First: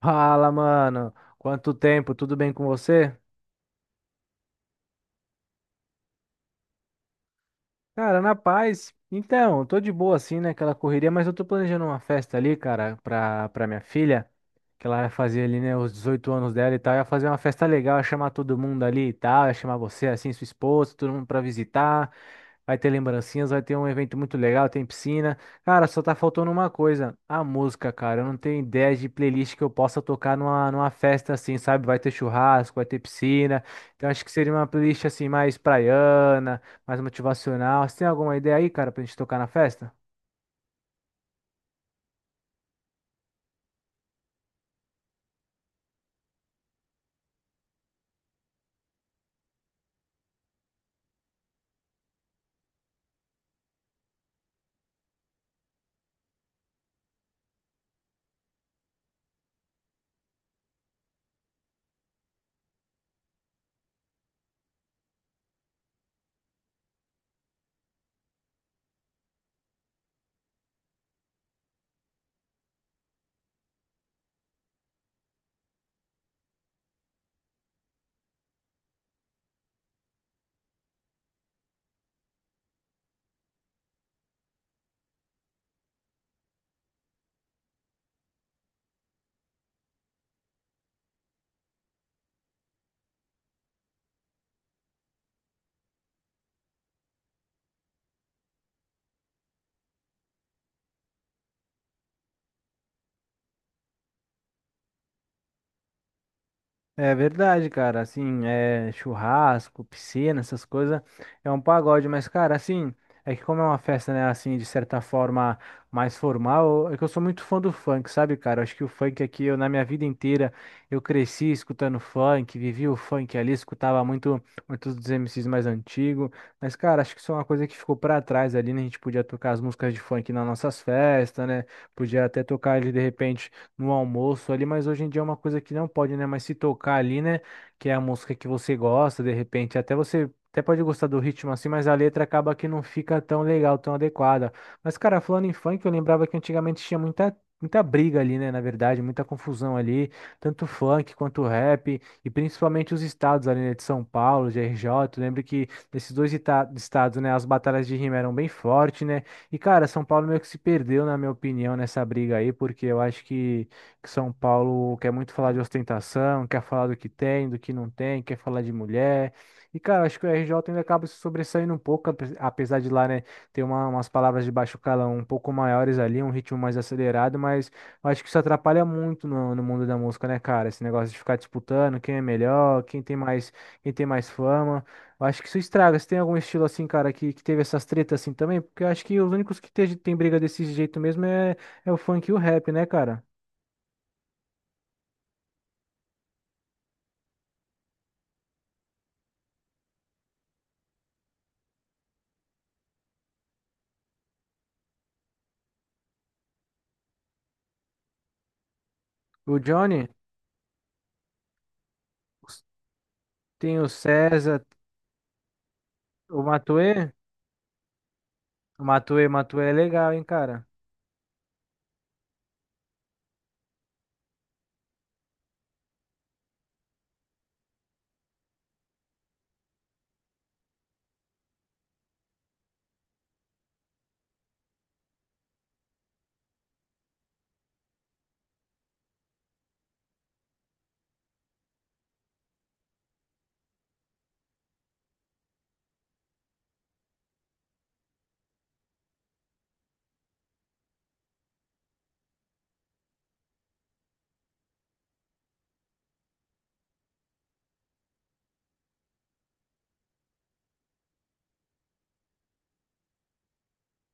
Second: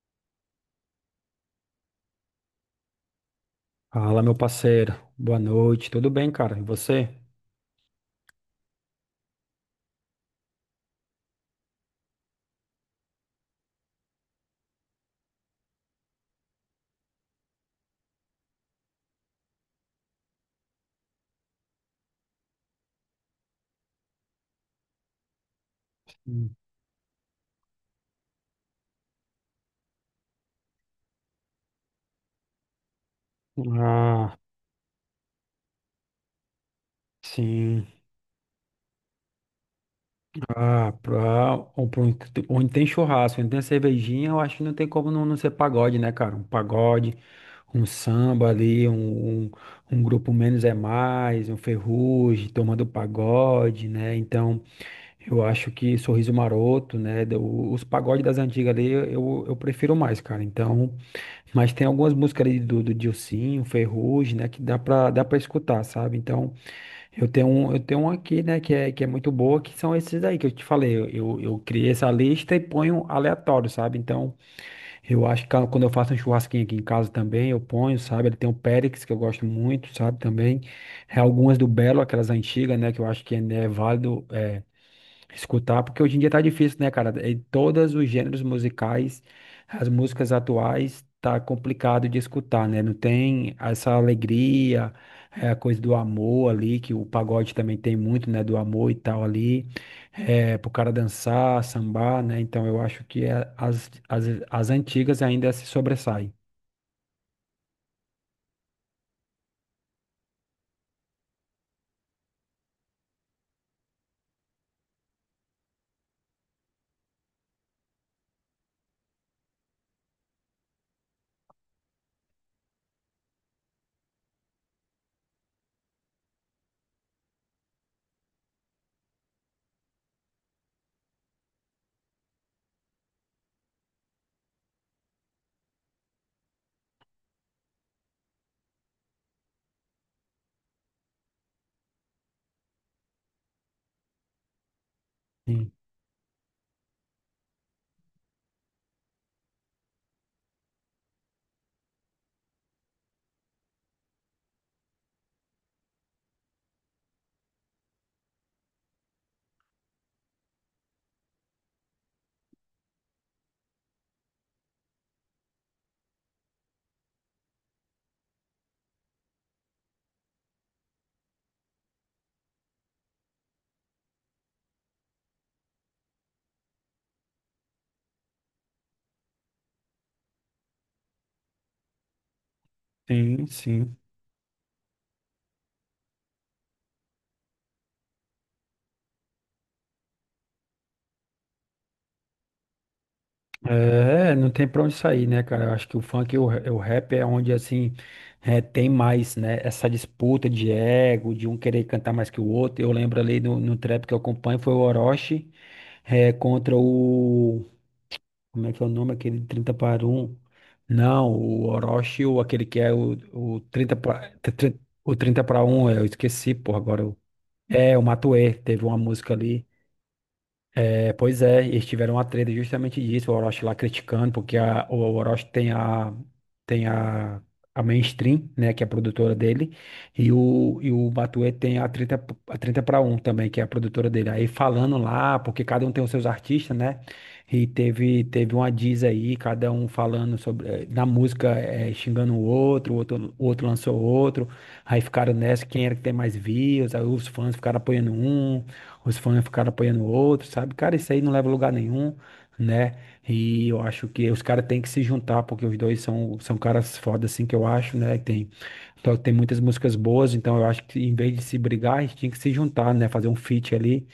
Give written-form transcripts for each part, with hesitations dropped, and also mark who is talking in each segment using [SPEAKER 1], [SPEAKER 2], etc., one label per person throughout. [SPEAKER 1] Fala, mano. Quanto tempo? Tudo bem com você?
[SPEAKER 2] Fala, meu parceiro. Boa noite. Tudo bem, cara? E você?
[SPEAKER 1] Cara, na paz. Então, eu tô de boa assim, né? Aquela correria, mas eu tô planejando uma festa ali, cara, pra minha filha, que ela vai fazer ali, né, os 18 anos dela e tal. Ia fazer uma festa legal, ia chamar todo mundo ali e tal, ia chamar você, assim, sua esposa, todo mundo pra visitar. Vai ter lembrancinhas, vai ter um evento muito legal, tem piscina. Cara, só tá faltando
[SPEAKER 2] Hum.
[SPEAKER 1] uma coisa, a música, cara. Eu não tenho ideia de playlist que eu possa tocar numa festa assim, sabe? Vai ter churrasco, vai ter piscina. Então acho que
[SPEAKER 2] Ah,
[SPEAKER 1] seria uma playlist assim mais praiana mais
[SPEAKER 2] sim.
[SPEAKER 1] motivacional. Você tem alguma ideia aí, cara, pra gente tocar na festa?
[SPEAKER 2] Pra onde tem churrasco, onde tem cervejinha, eu acho que não tem como não ser pagode, né, cara? Um pagode, um samba ali, um grupo menos é mais, um ferrugem, tomando pagode, né? Então, eu acho que Sorriso Maroto, né? Os pagodes das antigas ali, eu prefiro mais, cara. Então. Mas tem algumas músicas ali do Dilsinho, Ferrugem, né, que dá pra escutar, sabe? Então, eu tenho um aqui, né, que é muito boa, que são esses aí que eu te falei. Eu criei essa lista e ponho aleatório, sabe? Então, eu acho que quando eu faço um churrasquinho aqui em casa também, eu ponho, sabe? Ele tem o Périx, que eu gosto muito, sabe? Também. É algumas do Belo, aquelas antigas, né, que eu acho que ainda é válido escutar, porque hoje em dia tá difícil, né, cara? Em todos os gêneros musicais, as músicas atuais, tá complicado de escutar, né? Não tem essa alegria, é a coisa do amor ali, que o pagode também tem muito, né? Do amor e tal ali, é, pro cara dançar, sambar, né? Então eu acho que as antigas ainda se sobressaem.
[SPEAKER 1] É verdade, cara. Assim, é churrasco, piscina, essas coisas. É um pagode, mas, cara, assim, é que como é uma festa, né, assim, de certa forma mais formal, é que eu sou muito fã do funk, sabe, cara? Eu acho que o funk aqui, eu, na minha vida inteira, eu cresci escutando funk, vivi o funk ali, escutava muito, muitos dos MCs mais antigos. Mas, cara, acho que isso é uma coisa que ficou pra trás ali, né? A gente podia tocar as músicas de funk nas nossas festas, né? Podia até tocar ali de repente. No almoço ali, mas hoje em dia é uma coisa que não pode, né? Mas se tocar ali, né? Que é a música que você gosta, de repente, até você. Até pode gostar do ritmo assim, mas a letra acaba que não fica tão legal, tão adequada. Mas, cara, falando em
[SPEAKER 2] Sim,
[SPEAKER 1] funk, eu lembrava que antigamente tinha muita, muita briga ali, né? Na verdade, muita confusão ali, tanto funk quanto rap, e principalmente os estados ali, né? De São Paulo, de RJ. Eu lembro que nesses dois estados, né? As batalhas de rima eram bem fortes, né? E, cara, São Paulo meio que se perdeu, na minha opinião, nessa briga aí, porque eu acho que São Paulo quer muito falar de ostentação, quer falar do que tem, do que não tem, quer falar de mulher. E, cara, acho que o RJ ainda acaba se sobressaindo um pouco, apesar de lá, né, ter umas palavras de baixo calão um pouco maiores ali, um ritmo mais acelerado, mas eu acho que isso atrapalha muito no mundo da música, né, cara? Esse negócio de ficar disputando quem é melhor,
[SPEAKER 2] sim.
[SPEAKER 1] quem
[SPEAKER 2] Sim.
[SPEAKER 1] tem mais fama. Eu acho que isso estraga. Você tem algum estilo assim, cara, que teve essas tretas assim também? Porque eu acho que os únicos que tem briga desse jeito mesmo é, é o funk e o rap, né, cara?
[SPEAKER 2] É, não tem pra onde sair, né, cara? Eu acho que o funk e o rap é onde, assim, é, tem mais, né? Essa disputa de ego, de um querer cantar mais que o outro. Eu lembro ali no trap que eu acompanho, foi o Orochi, é, contra o... Como é que é o nome? Aquele
[SPEAKER 1] O
[SPEAKER 2] 30 para
[SPEAKER 1] Johnny,
[SPEAKER 2] um? Não, o Orochi, ou aquele que é o
[SPEAKER 1] tem o
[SPEAKER 2] 30 para...
[SPEAKER 1] César,
[SPEAKER 2] O 30 para um? Eu
[SPEAKER 1] o
[SPEAKER 2] esqueci, pô, agora.
[SPEAKER 1] Matuê.
[SPEAKER 2] É, o Matuê,
[SPEAKER 1] O
[SPEAKER 2] teve uma
[SPEAKER 1] Matuê,
[SPEAKER 2] música
[SPEAKER 1] Matuê
[SPEAKER 2] ali.
[SPEAKER 1] é legal, hein, cara.
[SPEAKER 2] É, pois é, eles tiveram uma treta justamente disso, o Orochi lá criticando, porque o Orochi tem a Mainstream, né, que é a produtora dele, e o Matuê tem a 30 para um também, que é a produtora dele. Aí falando lá, porque cada um tem os seus artistas, né? E teve uma diz aí, cada um falando sobre, eh, na música, eh, xingando o outro, o outro lançou outro, aí ficaram nessa, quem era que tem mais views, aí os fãs ficaram apoiando um, os fãs ficaram apoiando o outro, sabe? Cara, isso aí não leva a lugar nenhum, né? E eu acho que os caras têm que se juntar, porque os dois são caras foda, assim, que eu acho, né? Tem, então, tem muitas músicas boas, então eu acho que em vez de se brigar, a gente tinha que se juntar, né? Fazer um feat ali.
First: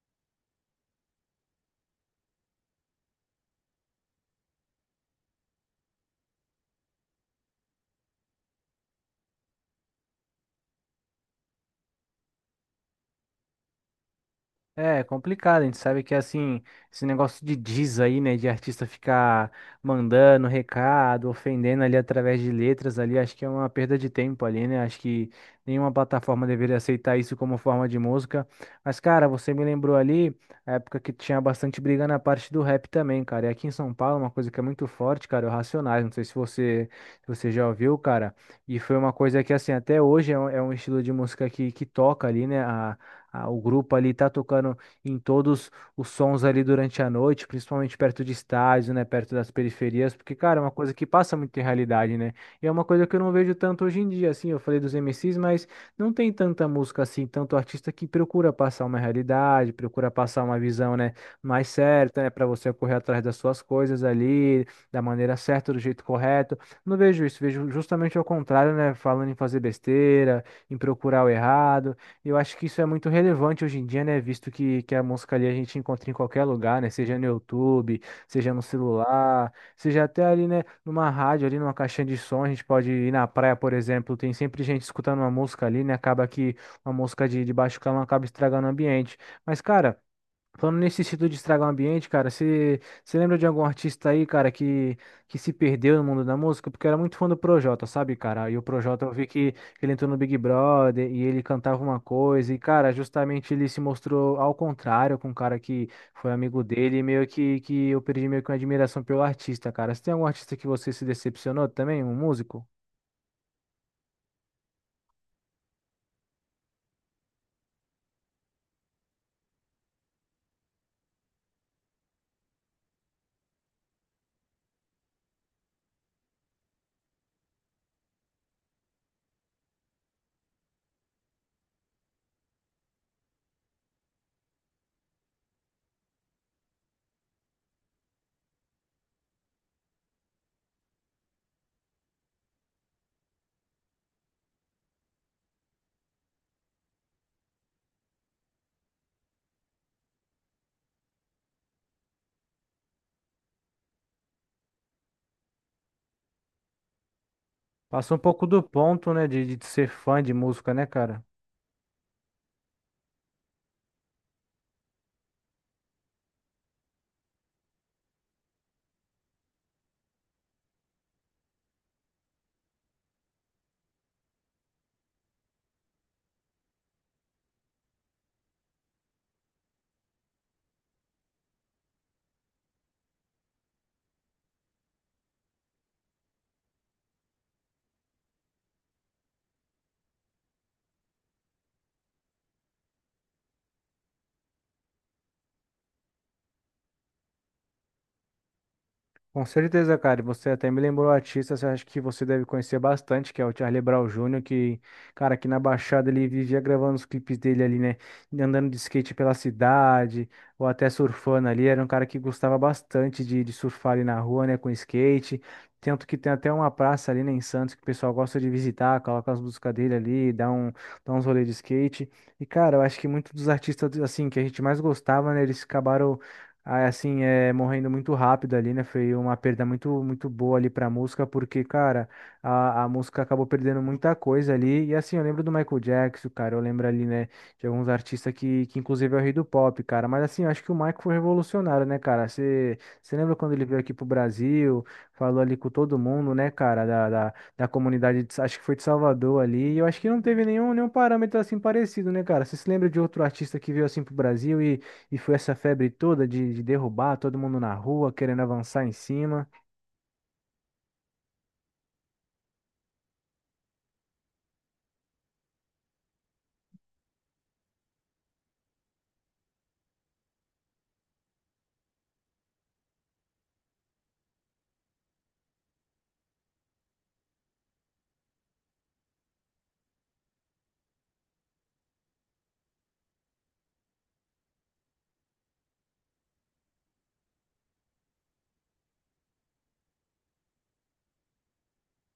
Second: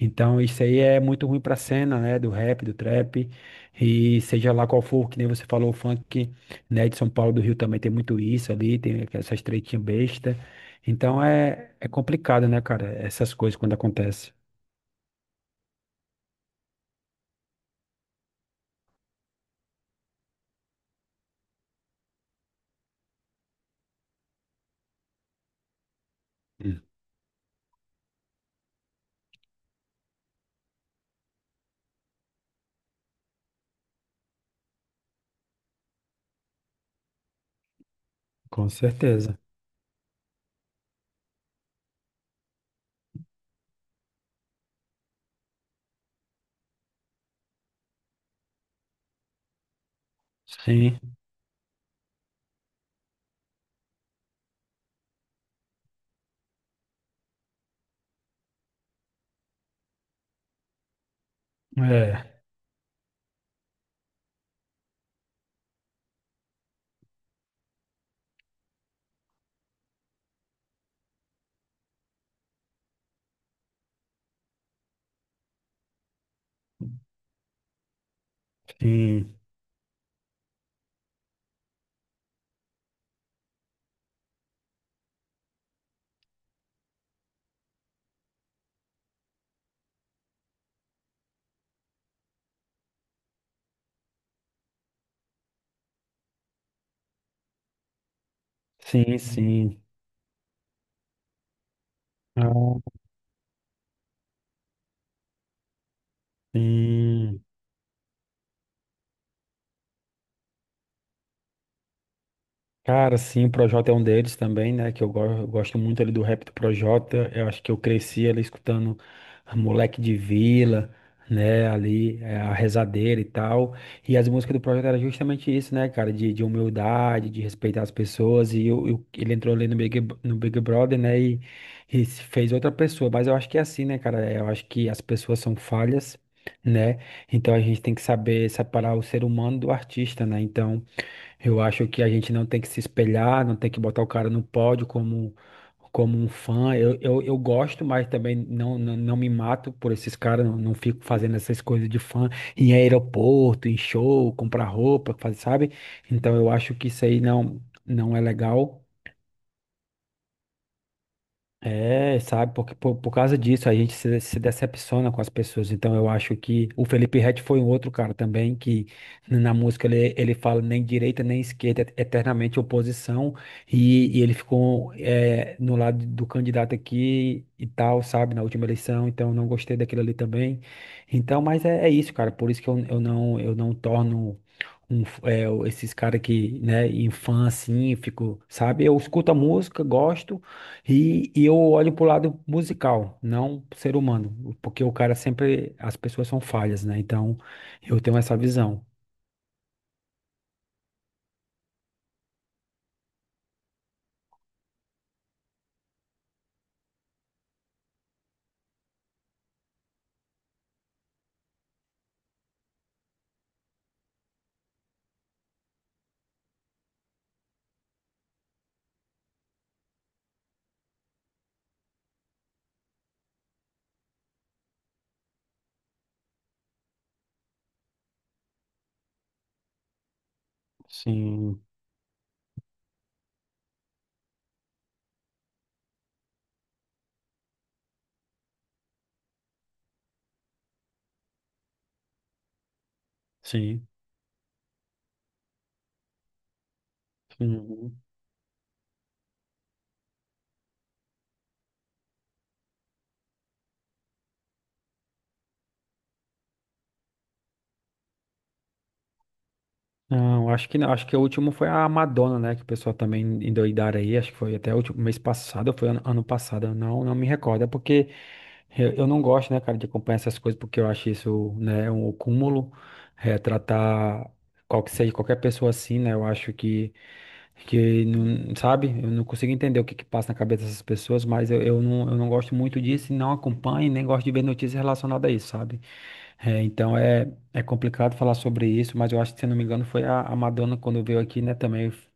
[SPEAKER 2] Então, isso aí é muito ruim pra cena, né? Do rap, do trap, e seja lá qual for, que nem você falou, o funk, né? De São Paulo, do Rio também tem muito isso ali, tem essas tretinhas besta. Então, é, é complicado, né, cara? Essas coisas quando acontecem.
[SPEAKER 1] É complicado, a gente sabe que assim, esse negócio de diz aí, né, de artista ficar mandando recado, ofendendo ali através de letras ali, acho que é uma perda de tempo ali, né? Acho que nenhuma plataforma deveria
[SPEAKER 2] Hum.
[SPEAKER 1] aceitar isso como forma de música. Mas, cara, você me lembrou ali a época que tinha bastante briga na parte do rap também, cara. E aqui em São Paulo, é uma coisa que é muito forte, cara, é o Racionais. Não sei se você, se você já ouviu, cara.
[SPEAKER 2] Com
[SPEAKER 1] E foi uma
[SPEAKER 2] certeza.
[SPEAKER 1] coisa que, assim, até hoje é um estilo de música que toca ali, né? O grupo ali tá tocando em todos os sons ali durante a noite, principalmente perto de estádios, né, perto das periferias, porque, cara, é uma coisa
[SPEAKER 2] Sim,
[SPEAKER 1] que passa muito em realidade, né? E é uma coisa que eu não vejo tanto hoje em dia, assim, eu falei dos MCs, mas não tem tanta música assim, tanto artista que procura passar uma realidade, procura passar uma visão, né, mais certa, né,
[SPEAKER 2] é,
[SPEAKER 1] para você correr atrás das suas coisas ali, da maneira certa, do jeito correto. Não vejo isso, vejo justamente ao contrário, né, falando em fazer besteira, em procurar o errado. Eu acho que isso é muito relevante hoje em dia, né? Visto que a música ali a gente encontra em qualquer lugar, né? Seja no YouTube, seja no
[SPEAKER 2] sim,
[SPEAKER 1] celular, seja até ali, né? Numa rádio, ali numa caixinha de som, a gente pode ir na praia, por exemplo, tem sempre gente escutando uma música ali, né? Acaba que uma música de baixo calão acaba estragando o ambiente. Mas, cara. Falando nesse sentido de estragar o ambiente, cara, você lembra de algum artista aí, cara, que se perdeu no mundo da música? Porque eu era muito fã do Projota, sabe, cara? E o Projota, eu
[SPEAKER 2] sim,
[SPEAKER 1] vi que
[SPEAKER 2] sim.
[SPEAKER 1] ele entrou no Big Brother e ele cantava uma coisa, e, cara,
[SPEAKER 2] Ah,
[SPEAKER 1] justamente ele se mostrou ao contrário com um cara que foi amigo dele, e meio
[SPEAKER 2] sim.
[SPEAKER 1] que eu perdi meio que uma admiração pelo artista, cara. Você tem algum artista que você se decepcionou também, um músico?
[SPEAKER 2] Cara, sim, o Projota é um deles também, né? Que eu, eu gosto muito ali do rap do Projota. Eu acho que eu cresci ali escutando Moleque de Vila, né? Ali, é, a Rezadeira e tal. E as músicas do Projota era justamente isso, né, cara? De humildade, de respeitar as pessoas. E ele entrou ali no no Big Brother, né? E se fez outra pessoa. Mas eu acho que é assim, né, cara? Eu acho que as pessoas são falhas, né? Então a gente tem que saber separar o ser humano do artista, né? Então. Eu acho que a gente não tem que se espelhar, não tem que botar o cara no pódio como, como um fã. Eu gosto, mas também não me mato por esses caras, não, não fico fazendo essas coisas de fã em aeroporto, em show, comprar roupa, fazer, sabe? Então eu acho que isso aí não, não
[SPEAKER 1] Passou um
[SPEAKER 2] é
[SPEAKER 1] pouco do
[SPEAKER 2] legal.
[SPEAKER 1] ponto, né, de ser fã de música, né, cara?
[SPEAKER 2] É, sabe, porque por causa disso a gente se decepciona com as pessoas. Então eu acho que o Felipe Ret foi um outro cara também que na música ele fala nem direita nem esquerda, é eternamente oposição, e ele ficou é, no lado do candidato aqui e tal, sabe, na última eleição, então eu não gostei daquilo ali também. Então, mas é, é isso, cara, por isso que eu não torno é, esses caras que, né, em fã assim, fico, sabe? Eu escuto a música, gosto. E eu olho pro lado musical, não pro ser humano, porque o cara sempre, as pessoas são falhas, né? Então, eu tenho essa visão.
[SPEAKER 1] Com certeza, cara. E você até me lembrou artistas, eu acho que você deve conhecer bastante, que é o Charlie Brown Júnior que, cara, aqui na Baixada ele vivia gravando os clipes dele ali, né? Andando de skate pela cidade, ou até surfando ali. Era um cara que gostava bastante de surfar ali na rua, né? Com skate. Tanto que tem até uma praça ali, né, em Santos, que o pessoal gosta de visitar, coloca as músicas dele ali, dá um, dá uns rolês de skate. E, cara, eu acho que muitos dos artistas, assim, que a gente mais gostava, né? Eles acabaram aí, assim, é, morrendo muito rápido ali, né? Foi uma perda muito, muito boa ali pra música, porque,
[SPEAKER 2] Sim,
[SPEAKER 1] cara, a música acabou perdendo muita coisa ali. E, assim, eu lembro do Michael Jackson, cara, eu lembro ali, né, de alguns artistas que inclusive, é o rei do pop, cara. Mas, assim, eu acho que o Michael foi revolucionário, né, cara? Você lembra quando ele veio
[SPEAKER 2] sim.
[SPEAKER 1] aqui pro Brasil, falou ali com todo mundo, né, cara, da
[SPEAKER 2] Uhum.
[SPEAKER 1] comunidade, acho que foi de Salvador ali. E eu acho que não teve nenhum, nenhum parâmetro, assim, parecido, né, cara? Você se lembra de outro artista que veio, assim, pro Brasil e foi essa febre toda de derrubar todo mundo na rua, querendo avançar em cima.
[SPEAKER 2] Não, acho que não, acho que o último foi a Madonna, né? Que o pessoal também endoidaram aí, acho que foi até o último mês passado, ou foi ano passado, eu não me recordo, é porque eu não gosto, né, cara, de acompanhar essas coisas, porque eu acho isso, né, um cúmulo, é, tratar qual que seja, qualquer pessoa assim, né? Eu acho que não, sabe? Eu não consigo entender o que que passa na cabeça dessas pessoas, mas eu não gosto muito disso e não acompanho, e nem gosto de ver notícias relacionadas a isso, sabe? É, então é, é complicado falar sobre isso, mas eu acho que, se eu não me engano, foi a Madonna quando veio aqui, né? Também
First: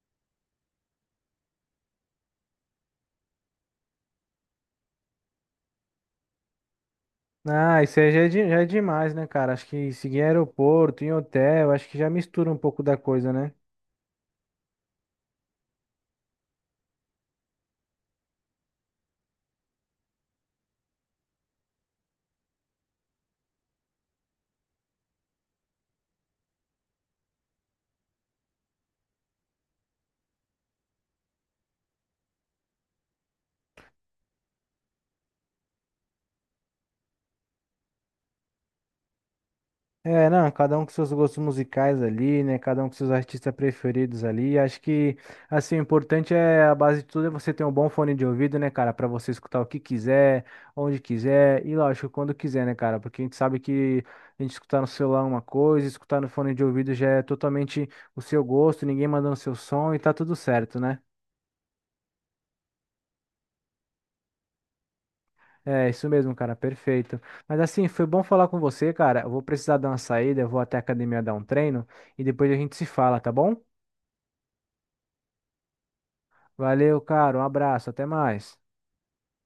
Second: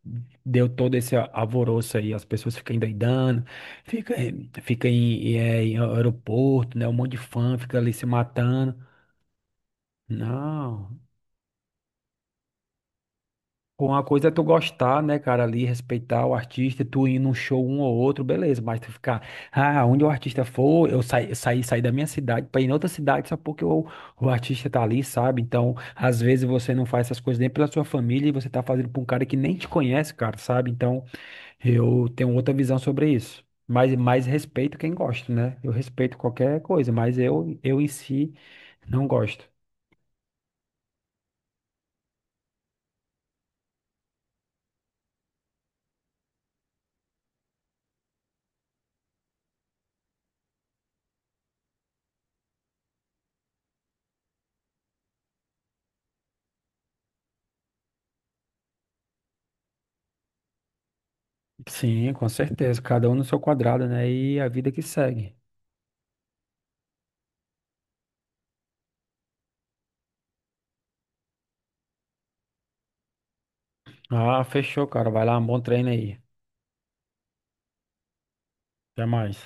[SPEAKER 2] deu todo esse alvoroço aí, as pessoas ficam endoidando, fica, fica é, em aeroporto, né? Um monte de fã fica
[SPEAKER 1] Ah,
[SPEAKER 2] ali
[SPEAKER 1] isso
[SPEAKER 2] se
[SPEAKER 1] aí já é, já é
[SPEAKER 2] matando.
[SPEAKER 1] demais, né, cara? Acho que seguir em
[SPEAKER 2] Não.
[SPEAKER 1] aeroporto, em hotel, acho que já mistura um pouco da coisa, né?
[SPEAKER 2] Com uma coisa é tu gostar, né, cara, ali, respeitar o artista, tu ir num show um ou outro, beleza, mas tu ficar, ah, onde o artista for, eu saí da minha cidade pra ir em outra cidade só porque o artista tá ali, sabe? Então, às vezes você não faz essas coisas nem pela sua família e você tá fazendo pra um cara que nem te conhece, cara, sabe? Então, eu tenho outra visão sobre isso. Mas respeito quem gosta, né? Eu respeito qualquer coisa, mas eu em si não gosto.
[SPEAKER 1] É, não, cada um com seus gostos musicais ali, né? Cada um com seus artistas preferidos ali. Acho que, assim, o importante é, a base de tudo é você ter um bom fone de ouvido, né, cara? Pra você escutar o que quiser, onde quiser e, lógico, quando quiser, né, cara? Porque a gente sabe que a gente escutar no celular é uma coisa, escutar no fone de ouvido já é totalmente o seu gosto, ninguém mandando seu som e tá tudo certo, né?
[SPEAKER 2] Sim, com certeza, cada um no seu quadrado, né? E a vida que segue.
[SPEAKER 1] É, isso mesmo, cara, perfeito. Mas assim, foi bom falar com você, cara. Eu vou precisar dar uma saída, eu vou até a academia dar um treino e depois a gente se fala, tá bom?
[SPEAKER 2] Ah, fechou, cara. Vai lá, um bom treino aí.
[SPEAKER 1] Valeu, cara. Um abraço. Até mais.
[SPEAKER 2] Até mais.